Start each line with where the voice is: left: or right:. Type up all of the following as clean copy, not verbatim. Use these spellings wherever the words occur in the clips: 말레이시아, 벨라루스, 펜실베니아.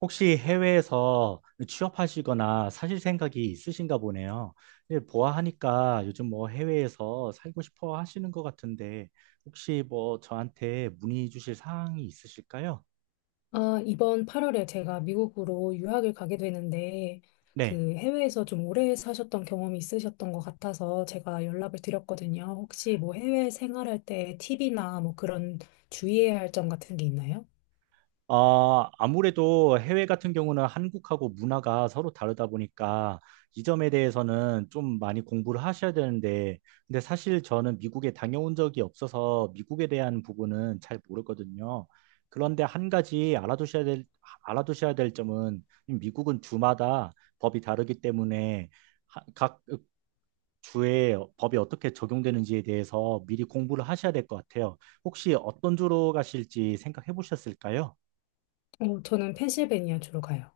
right: 혹시 해외에서 취업하시거나 사실 생각이 있으신가 보네요. 예, 보아하니까 요즘 뭐 해외에서 살고 싶어 하시는 것 같은데 혹시 뭐 저한테 문의 주실 사항이 있으실까요?
left: 아, 이번 8월에 제가 미국으로 유학을 가게 되는데,
right: 네.
left: 그 해외에서 좀 오래 사셨던 경험이 있으셨던 것 같아서 제가 연락을 드렸거든요. 혹시 뭐 해외 생활할 때 팁이나 뭐 그런 주의해야 할 점 같은 게 있나요?
right: 아, 아무래도 해외 같은 경우는 한국하고 문화가 서로 다르다 보니까 이 점에 대해서는 좀 많이 공부를 하셔야 되는데, 근데 사실 저는 미국에 다녀온 적이 없어서 미국에 대한 부분은 잘 모르거든요. 그런데 한 가지 알아두셔야 될, 알아두셔야 될 점은 미국은 주마다 법이 다르기 때문에 각 주에 법이 어떻게 적용되는지에 대해서 미리 공부를 하셔야 될 것 같아요. 혹시 어떤 주로 가실지 생각해 보셨을까요?
left: 저는 펜실베니아 주로 가요.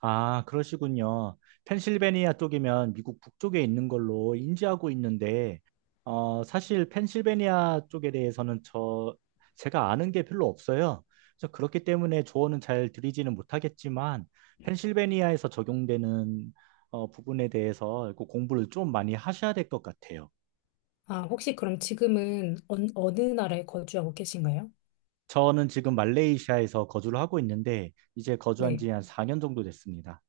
right: 아, 그러시군요. 펜실베니아 쪽이면 미국 북쪽에 있는 걸로 인지하고 있는데, 어, 사실 펜실베니아 쪽에 대해서는 제가 아는 게 별로 없어요. 그래서 그렇기 때문에 조언은 잘 드리지는 못하겠지만, 펜실베니아에서 적용되는 부분에 대해서 그 공부를 좀 많이 하셔야 될 것 같아요.
left: 아, 혹시 그럼 지금은 어느 나라에 거주하고 계신가요?
right: 저는 지금 말레이시아에서 거주를 하고 있는데, 이제 거주한
left: 네.
right: 지 한 4년 정도 됐습니다.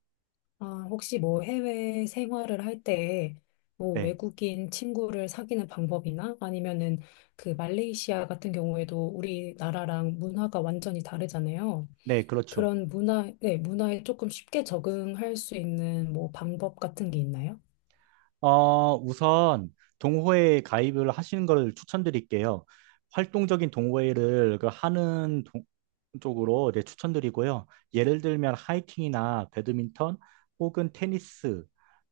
left: 아, 혹시 뭐 해외 생활을 할 때 뭐
right: 네,
left: 외국인 친구를 사귀는 방법이나 아니면은 그 말레이시아 같은 경우에도 우리나라랑 문화가 완전히 다르잖아요.
right: 네, 그렇죠.
left: 그런 문화, 네, 문화에 조금 쉽게 적응할 수 있는 뭐 방법 같은 게 있나요?
right: 우선 동호회에 가입을 하시는 걸 추천드릴게요. 활동적인 동호회를 그 하는 쪽으로 네, 추천드리고요. 예를 들면 하이킹이나 배드민턴 혹은 테니스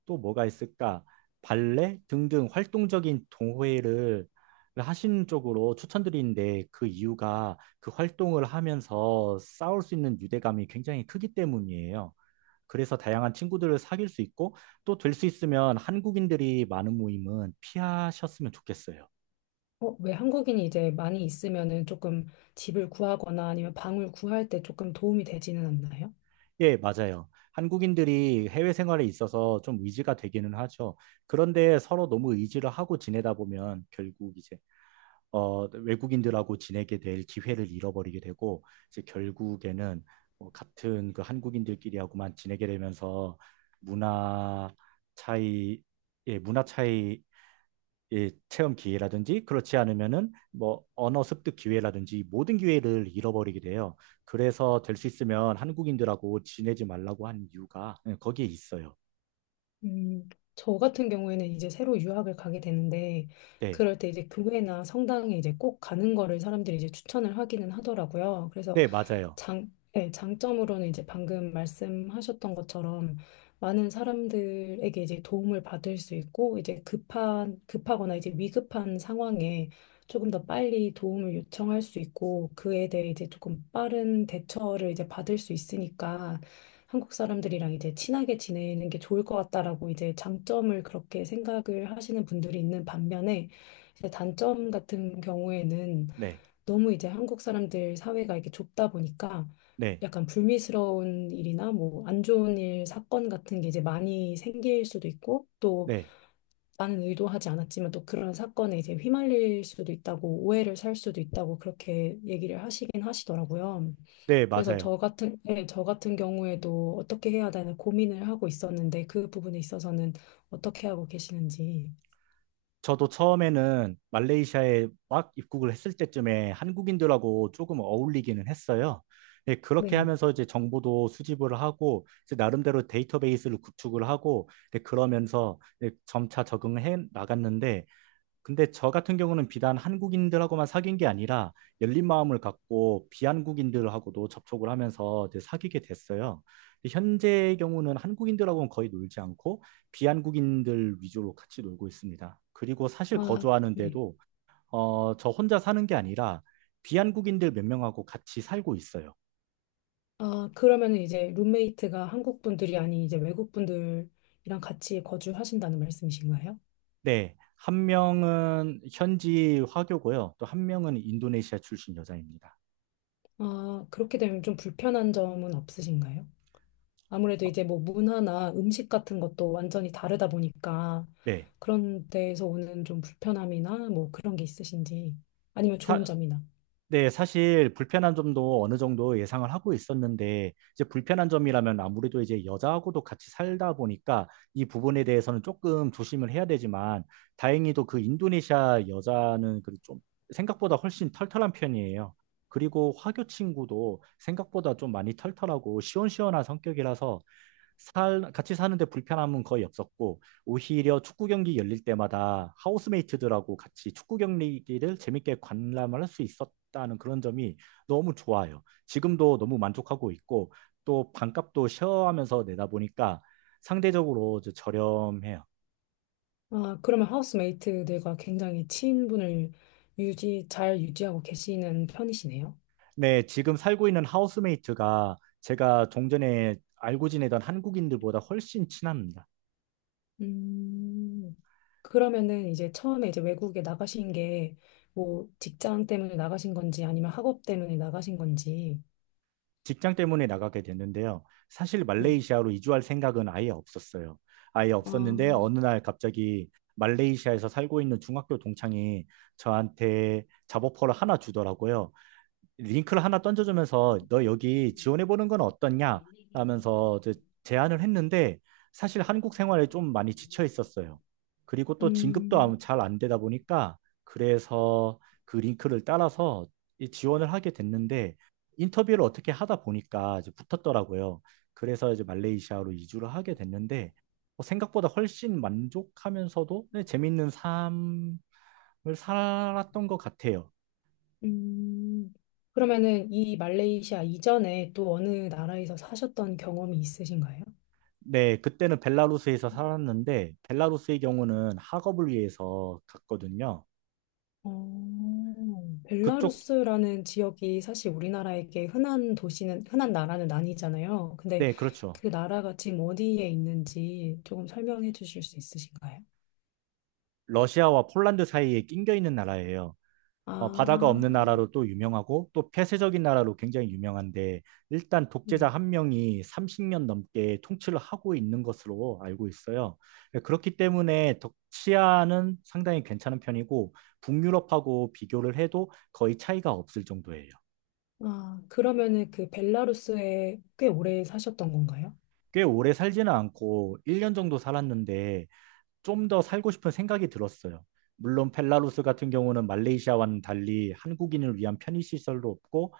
right: 또 뭐가 있을까? 발레 등등 활동적인 동호회를 하시는 쪽으로 추천드리는데 그 이유가 그 활동을 하면서 싸울 수 있는 유대감이 굉장히 크기 때문이에요. 그래서 다양한 친구들을 사귈 수 있고 또 될 수 있으면 한국인들이 많은 모임은 피하셨으면 좋겠어요.
left: 왜 한국인이 이제 많이 있으면은 조금 집을 구하거나 아니면 방을 구할 때 조금 도움이 되지는 않나요?
right: 예, 맞아요. 한국인들이 해외 생활에 있어서 좀 의지가 되기는 하죠. 그런데 서로 너무 의지를 하고 지내다 보면 결국 이제 외국인들하고 지내게 될 기회를 잃어버리게 되고 이제 결국에는 같은 그 한국인들끼리하고만 지내게 되면서 문화 차이, 예, 문화 차이 이 체험 기회라든지 그렇지 않으면은 뭐 언어 습득 기회라든지 모든 기회를 잃어버리게 돼요. 그래서 될 수 있으면 한국인들하고 지내지 말라고 한 이유가 예, 거기에 있어요.
left: 음, 저 같은 경우에는 이제 새로 유학을 가게 되는데,
right: 네,
left: 그럴 때 이제 교회나 성당에 이제 꼭 가는 거를 사람들이 이제 추천을 하기는 하더라고요. 그래서
right: 네, 맞아요.
left: 장, 네, 장점으로는 이제 방금 말씀하셨던 것처럼 많은 사람들에게 이제 도움을 받을 수 있고, 이제 급한, 급하거나 이제 위급한 상황에 조금 더 빨리 도움을 요청할 수 있고, 그에 대해 이제 조금 빠른 대처를 이제 받을 수 있으니까, 한국 사람들이랑 이제 친하게 지내는 게 좋을 것 같다라고 이제 장점을 그렇게 생각을 하시는 분들이 있는 반면에 이제 단점 같은 경우에는
right: 네,
left: 너무 이제 한국 사람들 사회가 이렇게 좁다 보니까
right: 네,
left: 약간 불미스러운 일이나 뭐 안 좋은 일, 사건 같은 게 이제 많이 생길 수도 있고 또
right: 네,
left: 나는 의도하지 않았지만 또 그런 사건에 이제 휘말릴 수도 있다고 오해를 살 수도 있다고 그렇게 얘기를 하시긴 하시더라고요.
right: 네,
left: 그래서
right: 맞아요.
left: 저 같은 예, 저 같은 경우에도 어떻게 해야 되나 고민을 하고 있었는데 그 부분에 있어서는 어떻게 하고 계시는지.
right: 저도 처음에는 말레이시아에 막 입국을 했을 때쯤에 한국인들하고 조금 어울리기는 했어요. 예, 그렇게
left: 네.
right: 하면서 이제 정보도 수집을 하고 이제 나름대로 데이터베이스를 구축을 하고 예, 그러면서 예, 점차 적응해 나갔는데 근데 저 같은 경우는 비단 한국인들하고만 사귄 게 아니라 열린 마음을 갖고 비한국인들하고도 접촉을 하면서 이제 사귀게 됐어요. 근데 현재의 경우는 한국인들하고는 거의 놀지 않고 비한국인들 위주로 같이 놀고 있습니다. 그리고 사실
left: 아,
right: 거주하는
left: 네.
right: 데도 저 혼자 사는 게 아니라 비한국인들 몇 명하고 같이 살고 있어요.
left: 아, 그러면은 이제 룸메이트가 한국 분들이 아닌 이제 외국 분들이랑 같이 거주하신다는 말씀이신가요?
right: 네, 한 명은 현지 화교고요. 또 한 명은 인도네시아 출신 여자입니다.
left: 아, 그렇게 되면 좀 불편한 점은 없으신가요? 아무래도
right: 어,
left: 이제 뭐 문화나 음식 같은 것도 완전히 다르다 보니까
right: 네.
left: 그런 데에서 오는 좀 불편함이나 뭐 그런 게 있으신지 아니면
right: 사,
left: 좋은 점이나.
right: 네, 사실 불편한 점도 어느 정도 예상을 하고 있었는데, 이제 불편한 점이라면 아무래도 이제 여자하고도 같이 살다 보니까 이 부분에 대해서는 조금 조심을 해야 되지만, 다행히도 그 인도네시아 여자는 그 좀 생각보다 훨씬 털털한 편이에요. 그리고 화교 친구도 생각보다 좀 많이 털털하고 시원시원한 성격이라서 같이 사는데 불편함은 거의 없었고, 오히려 축구 경기 열릴 때마다 하우스메이트들하고 같이 축구 경기를 재밌게 관람을 할 수 있었다는 그런 점이 너무 좋아요. 지금도 너무 만족하고 있고, 또 반값도 쉐어하면서 내다 보니까 상대적으로 저렴해요.
left: 아, 그러면 하우스메이트들과 굉장히 친분을 유지, 잘 유지하고 계시는 편이시네요.
right: 네, 지금 살고 있는 하우스메이트가 제가 종전에 알고 지내던 한국인들보다 훨씬 친합니다.
left: 음, 그러면은 이제 처음에 이제 외국에 나가신 게 뭐 직장 때문에 나가신 건지 아니면 학업 때문에 나가신 건지.
right: 직장 때문에 나가게 됐는데요. 사실
left: 네.
right: 말레이시아로 이주할 생각은 아예 없었어요. 아예
left: 아,
right: 없었는데 어느 날 갑자기 말레이시아에서 살고 있는 중학교 동창이 저한테 잡오퍼를 하나 주더라고요. 링크를 하나 던져주면서 너 여기 지원해보는 건 어떻냐? 라면서 이제 제안을 했는데 사실 한국 생활에 좀 많이 지쳐 있었어요. 그리고 또
left: 음.
right: 진급도 잘 안 되다 보니까 그래서 그 링크를 따라서 이 지원을 하게 됐는데 인터뷰를 어떻게 하다 보니까 이제 붙었더라고요. 그래서 이제 말레이시아로 이주를 하게 됐는데 뭐 생각보다 훨씬 만족하면서도 네, 재밌는 삶을 살았던 것 같아요.
left: 음, 그러면은 이 말레이시아 이전에 또 어느 나라에서 사셨던 경험이 있으신가요?
right: 네, 그때는 벨라루스에서 살았는데 벨라루스의 경우는 학업을 위해서 갔거든요. 그쪽,
left: 벨라루스라는 지역이 사실 우리나라에게 흔한 도시는, 흔한 나라는 아니잖아요. 근데
right: 네, 그렇죠.
left: 그 나라가 지금 어디에 있는지 조금 설명해 주실 수 있으신가요?
right: 러시아와 폴란드 사이에 낑겨 있는 나라예요.
left: 아,
right: 어, 바다가 없는 나라로 또 유명하고 또 폐쇄적인 나라로 굉장히 유명한데 일단 독재자
left: 네.
right: 한 명이 30년 넘게 통치를 하고 있는 것으로 알고 있어요. 네, 그렇기 때문에 치안은 상당히 괜찮은 편이고 북유럽하고 비교를 해도 거의 차이가 없을 정도예요.
left: 아, 그러면은 그 벨라루스에 꽤 오래 사셨던 건가요?
right: 꽤 오래 살지는 않고 1년 정도 살았는데 좀 더 살고 싶은 생각이 들었어요. 물론 펠라루스 같은 경우는 말레이시아와는 달리 한국인을 위한 편의시설도 없고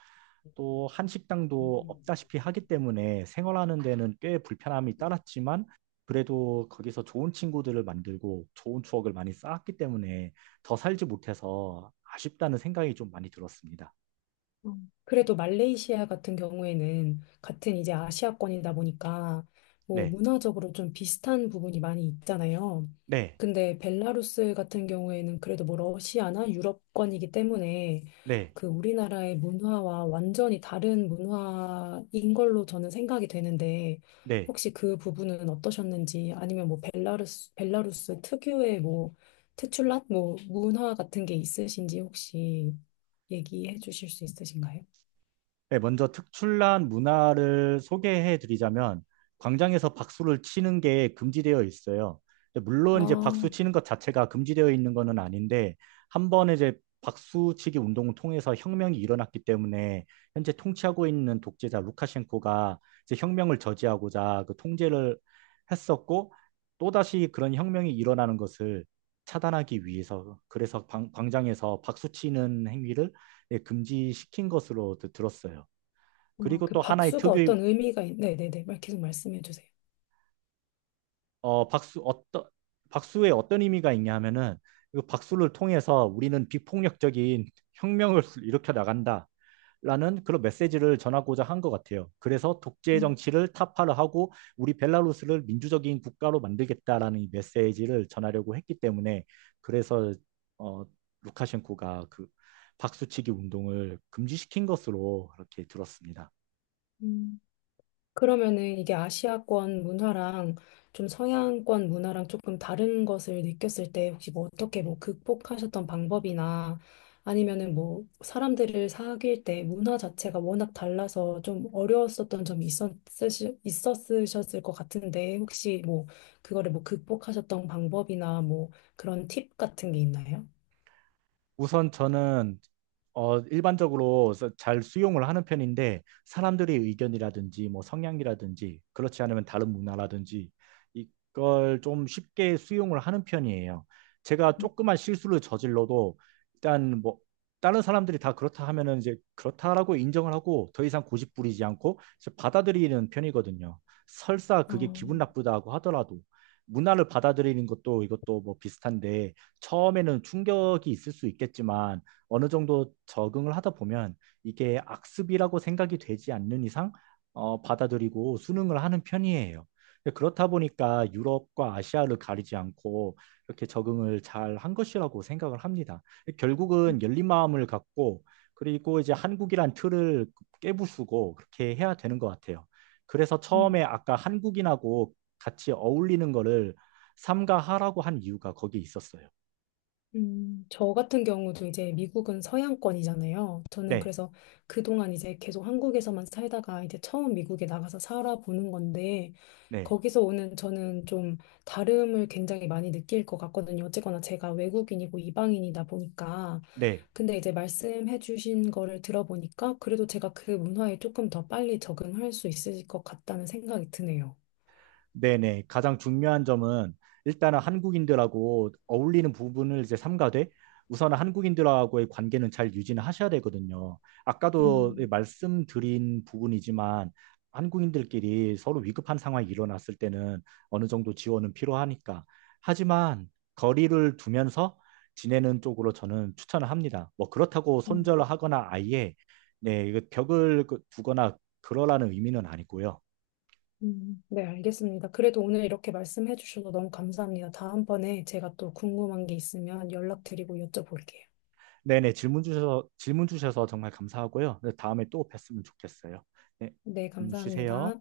right: 또 한식당도 없다시피 하기 때문에 생활하는 데는 꽤 불편함이 따랐지만 그래도 거기서 좋은 친구들을 만들고 좋은 추억을 많이 쌓았기 때문에 더 살지 못해서 아쉽다는 생각이 좀 많이 들었습니다.
left: 음. 그래도 말레이시아 같은 경우에는 같은 이제 아시아권이다 보니까 뭐
right: 네,
left: 문화적으로 좀 비슷한 부분이 많이 있잖아요.
right: 네,
left: 근데 벨라루스 같은 경우에는 그래도 뭐 러시아나 유럽권이기 때문에
right: 네,
left: 그 우리나라의 문화와 완전히 다른 문화인 걸로 저는 생각이 되는데
right: 네.
left: 혹시 그 부분은 어떠셨는지 아니면 뭐 벨라루스 벨라루스 특유의 뭐 특출난 뭐 문화 같은 게 있으신지 혹시 얘기해 주실 수 있으신가요?
right: 네, 먼저 특출난 문화를 소개해 드리자면 광장에서 박수를 치는 게 금지되어 있어요. 근데
left: 아,
right: 물론 이제 박수
left: 어,
right: 치는 것 자체가 금지되어 있는 것은 아닌데 한 번에 이제 박수치기 운동을 통해서 혁명이 일어났기 때문에 현재 통치하고 있는 독재자 루카셴코가 이제 혁명을 저지하고자 그 통제를 했었고 또다시 그런 혁명이 일어나는 것을 차단하기 위해서 그래서 광장에서 박수치는 행위를 예, 금지시킨 것으로 들었어요. 그리고
left: 그
right: 또 하나의
left: 박수가
right: 특유의
left: 어떤 의미가 있... 네네네. 말- 계속 말씀해 주세요.
right: 어, 박수 어떤 박수에 어떤 의미가 있냐 하면은 이 박수를 통해서 우리는 비폭력적인 혁명을 일으켜 나간다라는 그런 메시지를 전하고자 한 것 같아요. 그래서 독재
left: 음,
right: 정치를 타파를 하고 우리 벨라루스를 민주적인 국가로 만들겠다라는 이 메시지를 전하려고 했기 때문에 그래서 어, 루카셴코가 그 박수치기 운동을 금지시킨 것으로 그렇게 들었습니다.
left: 음. 그러면은 이게 아시아권 문화랑 좀 서양권 문화랑 조금 다른 것을 느꼈을 때 혹시 뭐 어떻게 뭐 극복하셨던 방법이나 아니면은 뭐 사람들을 사귈 때 문화 자체가 워낙 달라서 좀 어려웠었던 점이 있었으시, 있었으셨을 것 같은데 혹시 뭐 그거를 뭐 극복하셨던 방법이나 뭐 그런 팁 같은 게 있나요?
right: 우선 저는 일반적으로 잘 수용을 하는 편인데 사람들의 의견이라든지 뭐 성향이라든지 그렇지 않으면 다른 문화라든지 이걸 좀 쉽게 수용을 하는 편이에요. 제가 조그만 실수를 저질러도 일단 뭐 다른 사람들이 다 그렇다 하면은 이제 그렇다라고 인정을 하고 더 이상 고집 부리지 않고 이제 받아들이는 편이거든요. 설사 그게
left: 어,
right: 기분 나쁘다고 하더라도 문화를 받아들이는 것도 이것도 뭐 비슷한데 처음에는 충격이 있을 수 있겠지만 어느 정도 적응을 하다 보면 이게 악습이라고 생각이 되지 않는 이상 받아들이고 수능을 하는 편이에요. 근데 그렇다 보니까 유럽과 아시아를 가리지 않고 이렇게 적응을 잘 한 것이라고 생각을 합니다. 결국은 열린 마음을 갖고 그리고 이제 한국이란 틀을 깨부수고 그렇게 해야 되는 것 같아요. 그래서 처음에
left: 음,
right: 아까 한국인하고 같이 어울리는 거를 삼가하라고 한 이유가 거기 있었어요.
left: 저 같은 경우도 이제 미국은 서양권이잖아요. 저는
right: 네,
left: 그래서 그동안 이제 계속 한국에서만 살다가 이제 처음 미국에 나가서 살아보는 건데,
right: 네,
left: 거기서 오는 저는 좀 다름을 굉장히 많이 느낄 것 같거든요. 어쨌거나 제가 외국인이고 이방인이다 보니까.
right: 네,
left: 근데 이제 말씀해 주신 거를 들어보니까 그래도 제가 그 문화에 조금 더 빨리 적응할 수 있을 것 같다는 생각이 드네요.
right: 네, 네. 가장 중요한 점은 일단은 한국인들하고 어울리는 부분을 이제 삼가되 우선은 한국인들하고의 관계는 잘 유지는 하셔야 되거든요. 아까도 말씀드린 부분이지만 한국인들끼리 서로 위급한 상황이 일어났을 때는 어느 정도 지원은 필요하니까. 하지만 거리를 두면서 지내는 쪽으로 저는 추천을 합니다. 뭐 그렇다고
left: 음,
right: 손절을 하거나 아예 네, 이거 벽을 두거나 그러라는 의미는 아니고요.
left: 네, 알겠습니다. 그래도 오늘 이렇게 말씀해 주셔서 너무 감사합니다. 다음번에 제가 또 궁금한 게 있으면 연락드리고 여쭤볼게요.
right: 네네, 질문 주셔서 정말 감사하고요. 네, 다음에 또 뵀으면 좋겠어요. 네,
left: 네,
right: 쉬세요.
left: 감사합니다.